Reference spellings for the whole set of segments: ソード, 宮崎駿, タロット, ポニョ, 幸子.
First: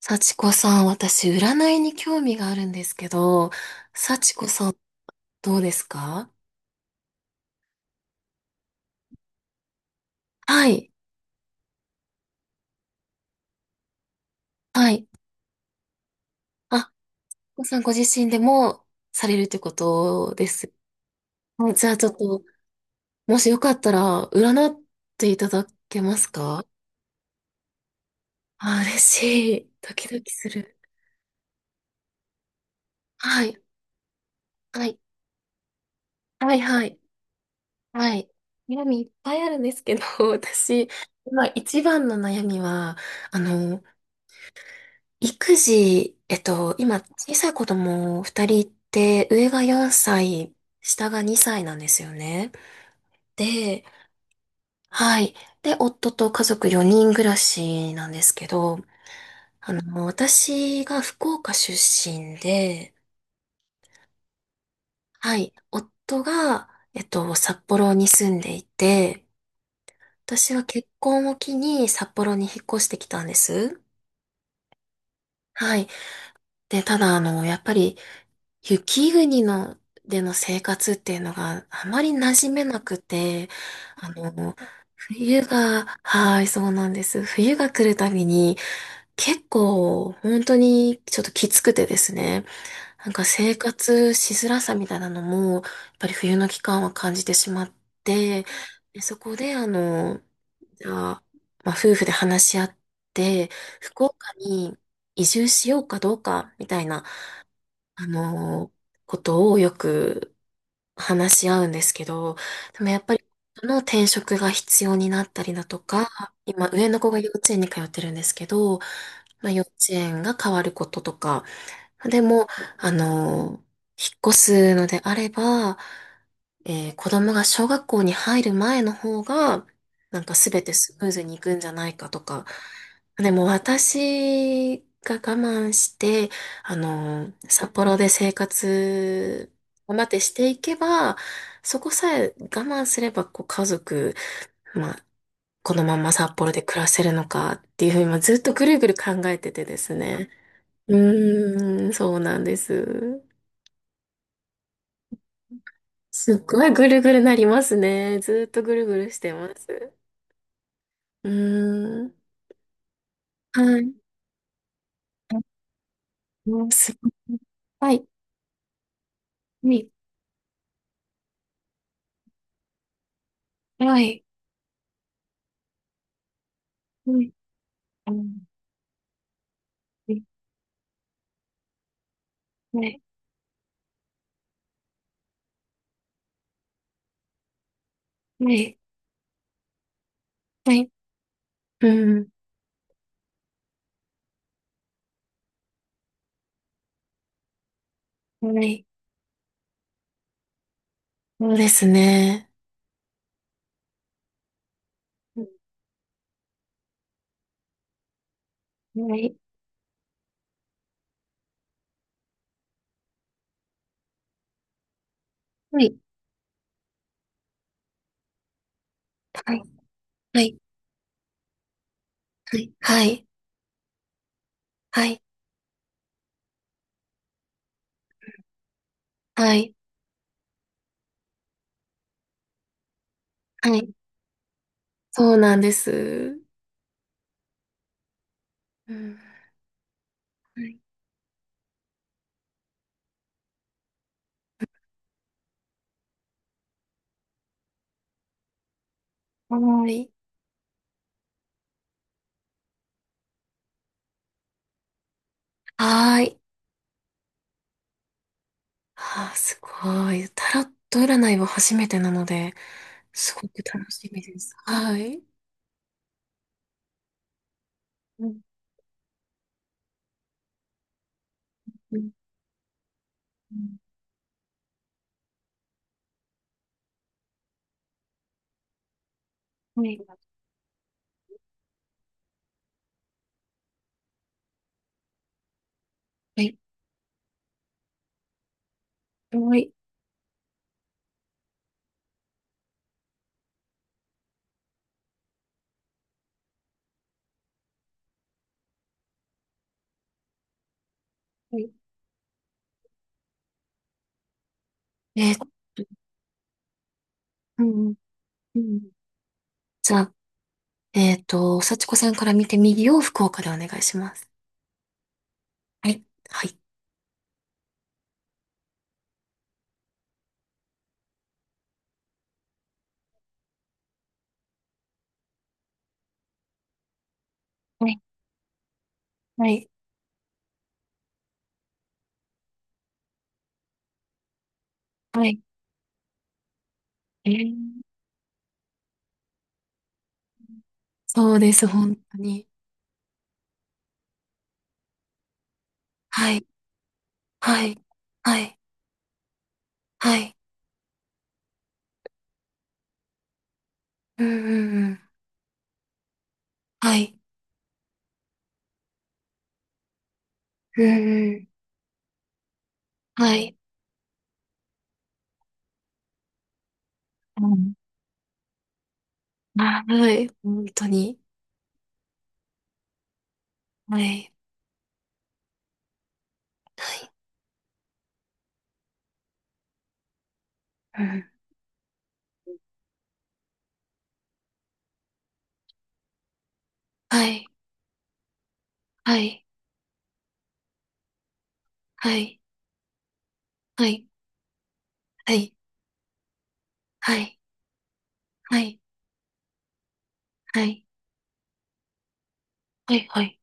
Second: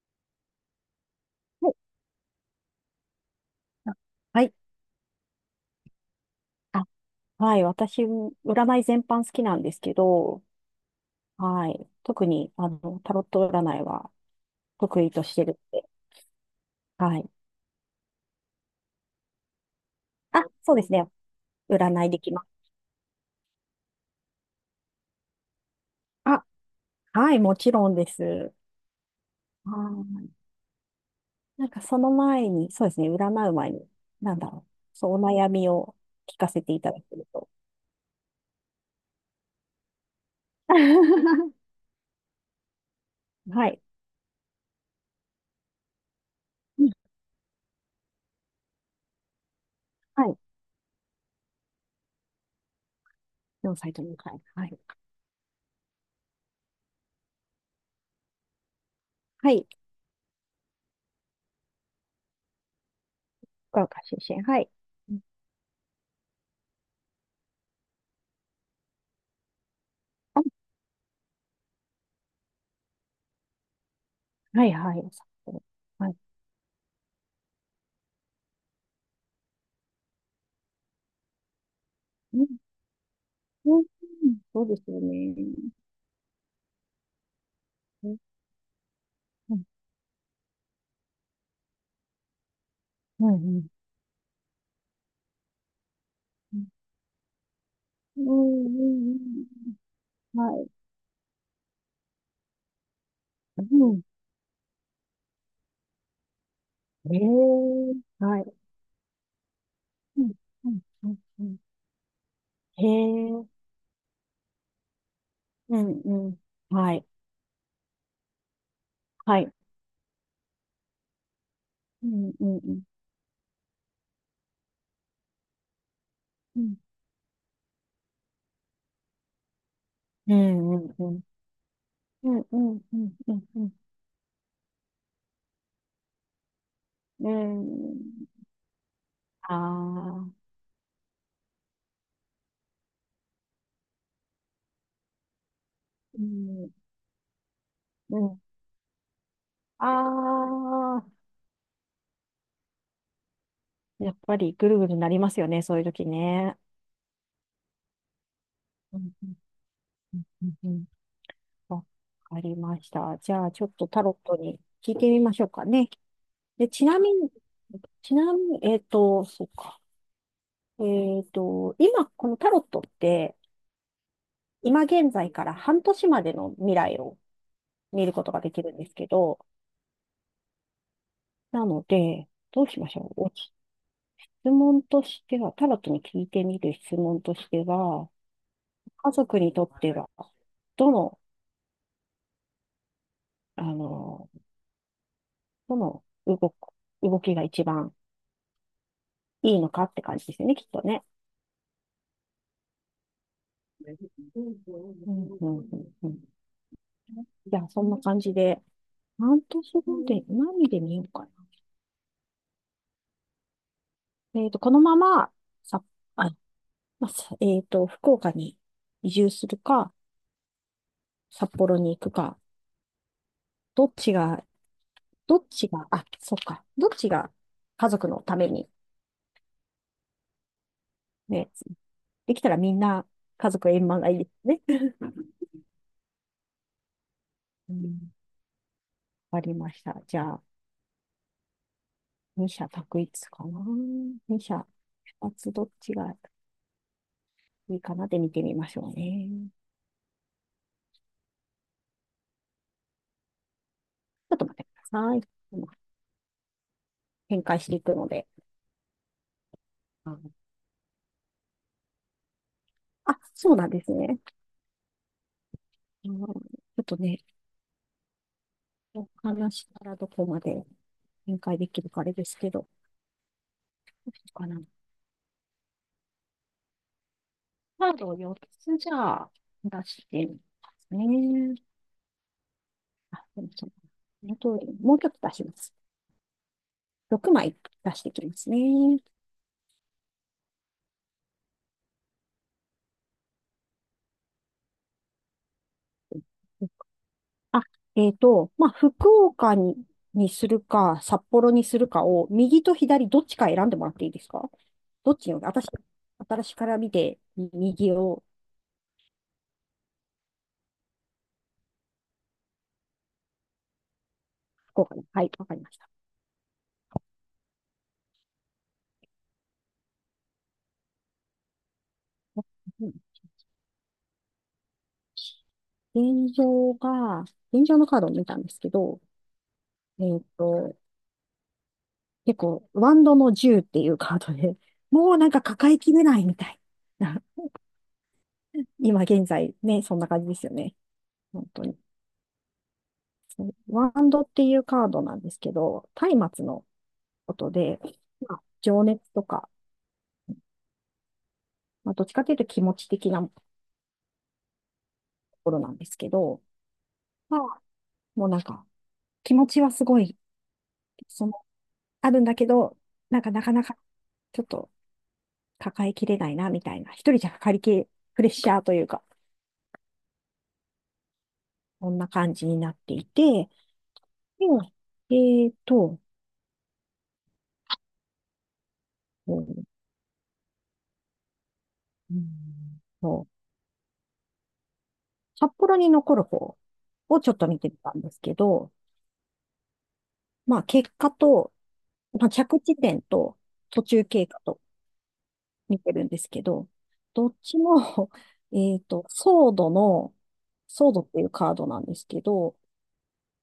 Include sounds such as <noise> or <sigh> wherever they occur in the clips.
幸子さん、私、占はいいに興味があるんですけど、あ幸は子い。さん、どうですか？あ、はい。私、占い全般好きなんですけど、はい、はい。特に、タロット占いはは得い。意としてるって。あ、はい。幸子さんご自身でもされるってことあ、でそす。うですね。もうじゃあ占ちょいっできまと、す。もしよかったら、占っていただけますあ、か？はい。もちろんです。あ、嬉しい。ドキドはキする。い。その前に、そうですね。占はうい、前に、なんだろう。はい、そう、お悩みを聞かはい、せていはたい、だけると。はい。悩みいっぱいあるんですけど、<laughs> 私、今 <laughs> 一番の悩みは、あはい。の、育児、うん、今、小さい子供二人いて、上が4はい。歳、下が2歳なんですよね。4で、歳と2い、はい。はい。で、夫と家族4人暮らしなんですけど、はい。あの、私が福岡出身で、福岡出身。はい。うん、はい。夫が、札幌に住んでいて、あ、私は結婚を機に札幌に引っ越してきたんです。はい、はい。はい。はい。で、ただ、あの、やっぱり、雪国のでの生活っていうのがあまり馴染めなくて、うん、あの、そうですよね。冬が、はい、そうなんです。冬が来るうたん。びに結うん構本当にちょっときつくてですね、なんかう生ん活しづらさみたいなのも、やっぱり冬のう期ん間は感じてしまっうて、んうで、そこんであの、うん。はい。じゃあ、まあ、夫婦で話し合って、うん、福岡に移住しようかどうかみたいな、へえ、あはい。の、ことをようんくうんうん話うしん。合うんですけど、でへもやっぱり、え、この転職が必要になったりだうとんか、うん。今、上はのい。子が幼稚園に通ってるんですけど、はまあ、い。幼稚園が変わることとか、うでん。うも、ん。うん。あの、引っ越すのであれば、うん。子供が小学校に入る前の方が、なんかう全てんうんスムーうん。ズにいくんじゃないかとうか。んうんうんでうもんうん。私が我慢して、あの、ー札幌で生活あを待ってー。していけば、そこさえ我慢すれば、こう家族、まあ、このままう札幌でん。暮らせるのかっていうふうに、うまずっん。とぐるぐる考えててであすね。ー、うーん、そうなんです。やっぱりぐるぐるなりますよね、そういう時すっね。ごいぐるぐるなりますね。ずっとぐるぐうるんしうてんます。うんうんうん。うわーん。かりました。じゃあ、ちはょっとい。タロットに聞いてみましょうかね。うで、ん、ちすなごみに、い。はい。そうか。今、このタロットって、はい。今現在から半年までの未来をは見ることができるんですけど、なので、どうしましょう。お質問としては、タロットに聞いてみる質問としては、い。家族にとっては、はい。どの、うん。あの、どの動く、動きが一番はい。はい。はい。うん。はい。いいのかって感じですよね、きっとね。そうですね。うんううんうんうん。じゃあ、そんな感じで、ん、はい。半年後で、何で見ようかな。このまま、はさ、い。あ、まあ、さえっと、福岡に移住すはるい。か、は札幌に行くか、い。はい。どっちが、はい。どっちが、あ、そっか、どっちが家族のために、はい。ね、できたらみんな家族は円い。満がいいですね。そうなんです。うん。うん。わかりました。じゃあ、はい。二者択一かな。二者、二つどっちがいいかなで見てみましょうね。はい。ちょっと待ってください。はい。展開していくので。あー、すあごのい。タロット占いは初めてなので、あ、すごそうくなんで楽すしね。みです。はい。うん、ちょっとね、うん。お話からどこまで展開できるうかあん。れですけど、どうん、うしようかな。カードを4つじゃあ出はい。してみますね。でもそうあと、もう一つ出します。はい。6枚出してきますね。あ、福岡に、にするか、札幌はにい。するかを、右と左どっちか選んでもらっていいですか？どっちえに、ーっと、私から見て、う右ん、をうん。じゃあ、えーっと、幸子さんから見て右を福岡でお願いします。こうかな。はい、わかりました。はい。はい。うん、現状のはカい。ードを見たんですけど、はい。えっと、結構、ワンドの10っていうカードで、<laughs> もうはなんい。か抱えきれないみたいな。えー、 <laughs> 今現在ね、そんな感じですよね。そう本で当す、に。本当に。ワンドっていうカードなんですけど、松は明い。のことはで、い。まはあ、い。情熱とか、はい。まあ、どっちかというと気持ち的なとうんうんうん。ころなんですけど、はい。まあ、もうなんか、気持ちはすごい、うそんの、うん。あるんだけど、なんかはなかい。なか、ちょっと抱えきれないな、みたいな。一人じゃう抱りきん。れ、プレッシャーというか、はい。本当に。こんな感じになっていて、はい。で、えっと、はい。うんうん。うんと、札幌に残る方をはちょっい。と見てみたんですけど、はい。まあ結果と、はまあい。着地点と途は中い。経過とはい。見てるんですけど、はどっい。ちも、<laughs> はソードの、い。ソードっていうカードなんですけど、はい。はい。はい。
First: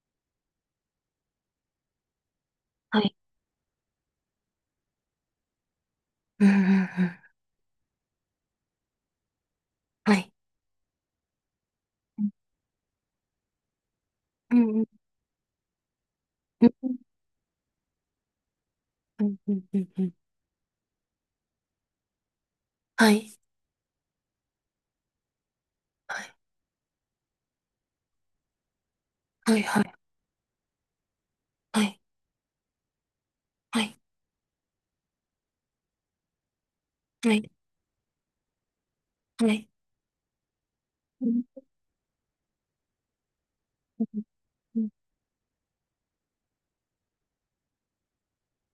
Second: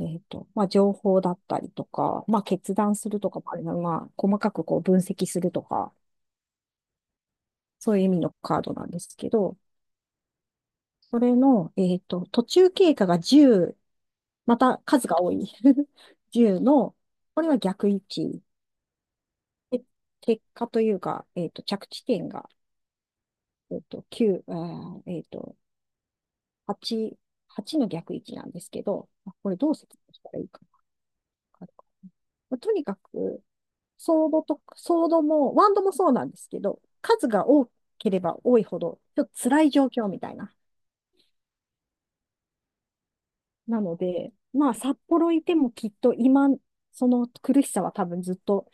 まあ、情報だったりとか、まあ、決断はすい。るとかもあるな、まあ、細かくこう分析するとか、うんうんうん。そういう意味のカードなんですけど、はい。それの、うん途中経過が10、うまたん数が多い10 <laughs> うん、の、これは逆位置。うん、うん、うでん。うん、結果というか、着地点が、はい、9、ーえっと、はい、8、8の逆位置なんですけど、これはい、どうはい、説明したらいいかはい、な。とにかく、はい、ソードも、ワンドもそうなんですけど、数はがい、多ければ多いほど、ちょっとは辛い。い状況みたいな。うん、なのうん、で、まあ、うん。札幌いてもきっと今、その苦しさは多分ずっと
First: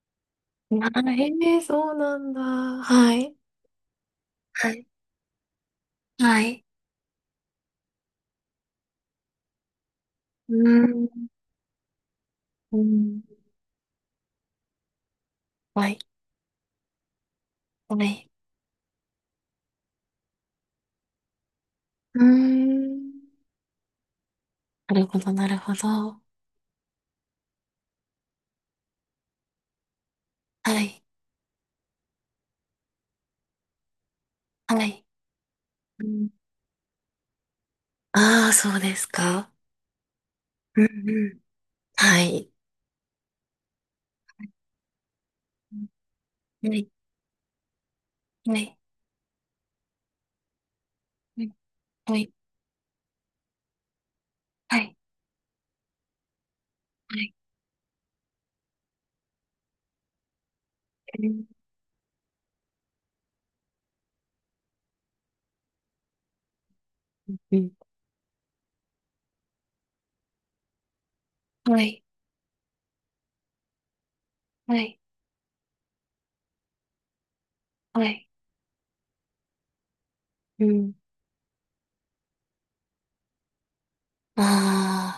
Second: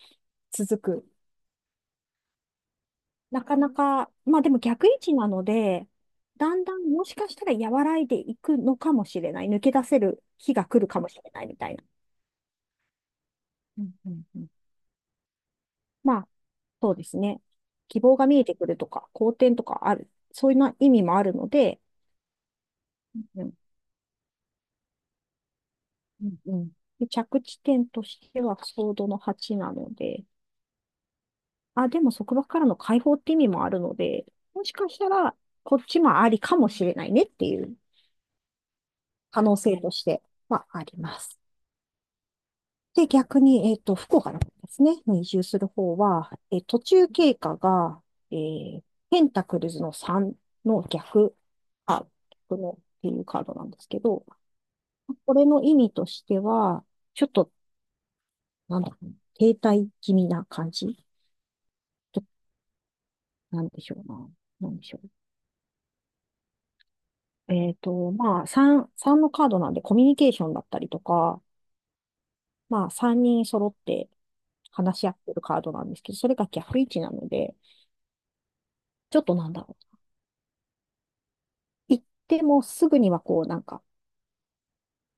う続ん、あ、く。へえ、そうなんだ。はい、なかなか、まあでもはい、逆位置なので、はだい。んだんもしかしたら和らいでいくのかもしれない。抜け出せる日うが来るかん、もしれないみたいな。うん。うん。うんうん、はい、まあ、そうですね。は希望がい。見えてくるとか、好転とかある。そういうな意味もあるので、うん。うんなるほど、なるほど。うんうん。で着地点としてはソードの8なので、はい、あ、でも束縛からの解放って意味もあるので、もしはかしい。たらこっちうもん、ありかもしれないねっていうああ、そうです可か。能性としてはうありん、まうす。ん。はい。で、逆に、福岡の方ですね、に移住する方は、は途い、中経過が、えはい、ーペンタクルズの3の逆、あ、はい、はい、逆のっていうカードなんですけど、はい。これの意味としては、はちょっい、と、なんだろう、停滞気味な感じ。うん、なんでしょうな。なんでしょう。うん、まあ、3のカードなんでコミュニケーションだったりとか、はい、まあ、3人揃ってはい、話し合ってるカードなんですけど、それが逆位置なので、はい。ちょっとなんだろうん、う。行ってもすぐにはこう、なんか、あ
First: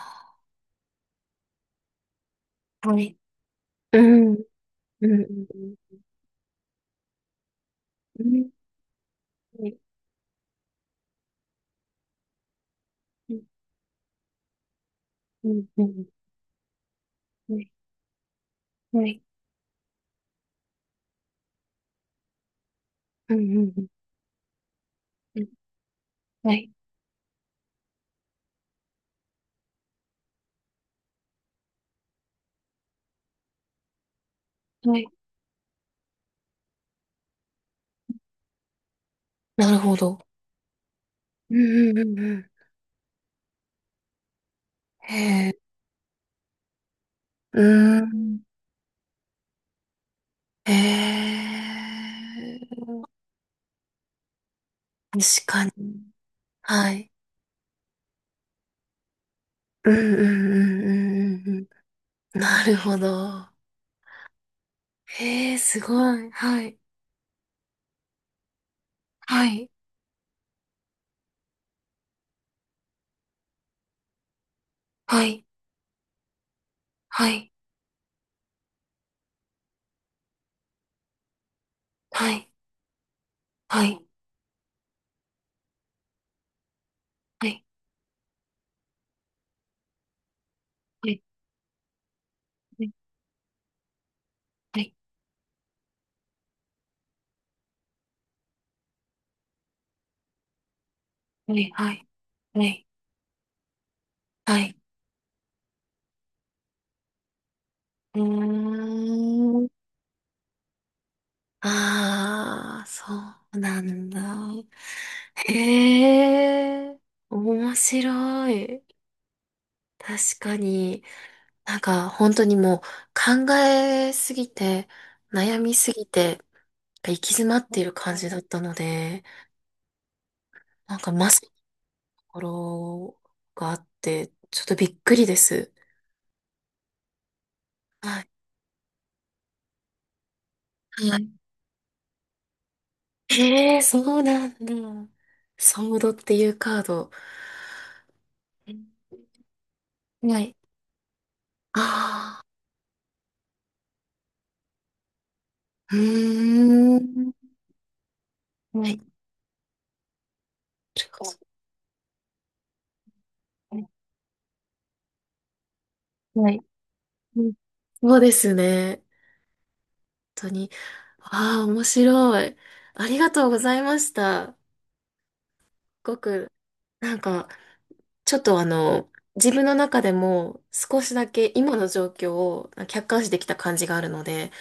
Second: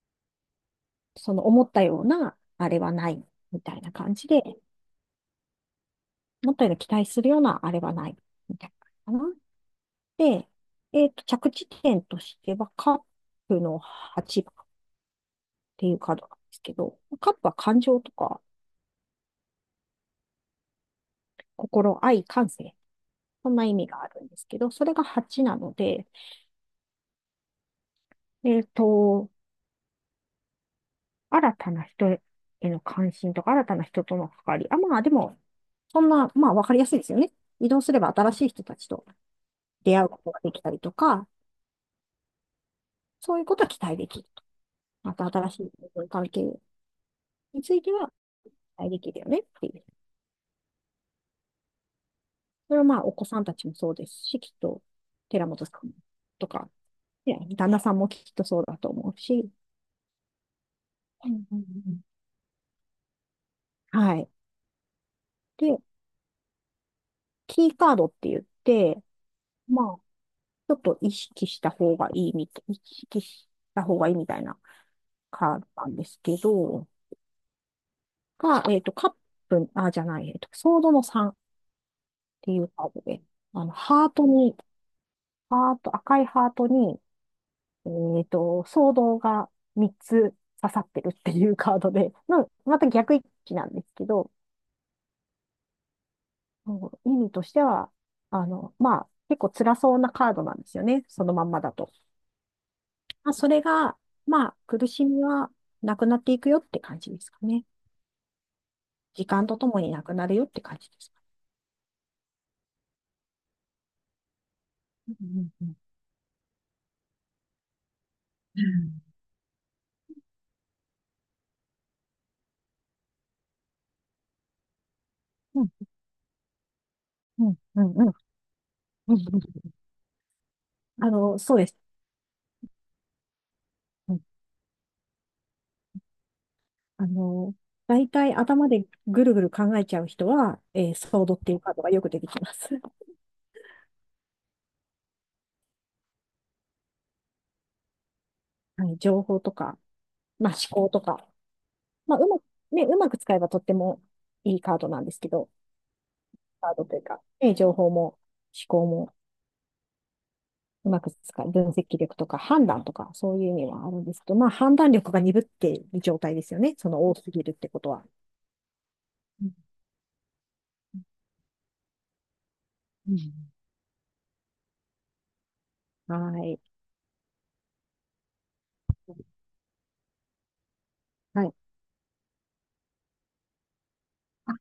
その思ったような、あれあ、ははない。い、みたいなう感じん、うで、ん、うん、思ったような期待するような、あれはない、うん、みたいなのかな。はい、で、着地点としては、カッうん、プの8番っうん、ていうカードなんですけど、カップはうん、感情とか、はい、心、愛、感性、うん、うそんなん、意うん味があるんですけど、それがう8ん、なので、はい、えっと、新たな人への関心とか、新たな人との関わり。あ、はまあい。でも、そんな、まあわかりやすいですよね。移動すれば新しい人たちとなるほ出会うど。ことができたりとか、うん、うん、うん、うん。そういうことは期待できると。またへ新え、しい関係にうついてはん、期待できるよねっていう。へそえ、れはまあお子さんたちもそうですし、きっと確寺か本に。さんとか、はい。ね、旦那さんもきっとそうだと思うし、うん、うん、うん、うん、うんうん。なるほど。はい。へえ、で、すごい。はい、キーカードって言って、はい、まあ、ちょっと意識した方がいいみたい、意識した方がいいみたいなはい、カードなんですけど、はい、が、えっと、カップ、あ、じゃない、えっと、ソードの3っはい、ていうカードで、はい、ハートに、ハート、赤いハートに、はソードが3つ刺さってるい、っていうカードで、<laughs> の、また逆位置なんですけど、はい、はい、意味としては、まあ、結構辛そうなカードなんですよね、そのまんはまい、だと。はい、はい。まあ、それが、まあ、はい、苦しみはなくなっていくよって感じですかね。う時間とーとん。もになくなるよって感じですかああ、そうなんだ。ね。うん。うへえ、面白い。確かに、なんか本当にもう考えすぎて、悩みんすぎて、行き詰うまんってういるんうんうん感じだったのうんで、うんうんなんかまさにとそうです。ころがあっうんて、ちょっとびっくりです。あの、大はい。体頭でぐるぐる考えちゃう人は、はソーい。ドっていうカードがよく出てきます。<laughs> へえ、そうなんだ。ソードっていうカード。うん、はい、情報とか、はまあ、い。思考とか、まあ、うまあく、あ。ね、うまく使えばとってもいいカードなんですけど、うカードとーいうか、ん。ね、情報も思は考ねい。もうまちくょっ使う、分析力とか判断とか、そういう意味と、はあるんですけど、まあ判断力が鈍っている状態ではすよい。ね。その多すうぎん、るってことは。そうですね。うん。本当に。ああ、面白い。あうりがんとうございました。すごはく、い。なんか、ちょっとあの、自分の中でも少しだはけい。今の状況を客観視できた感じがあるので、あ、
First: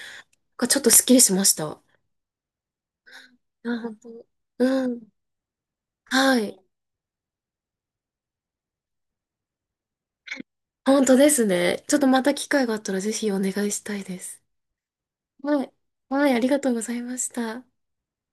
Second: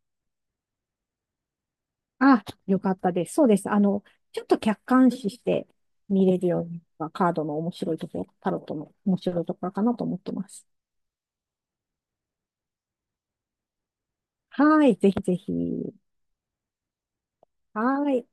ちょっとスッキリしました。あ、あ、よかったです。そうです。本当。ちょっと客うん。観視して見れはるい。ようになカードの面白いところ、タロットの面白いところかなと思ってます。本当ですね。ちょっとまた機会があったらぜひお願いしたいです。はい。ぜひぜはい。ひ。はい、ありがとうございました。はい。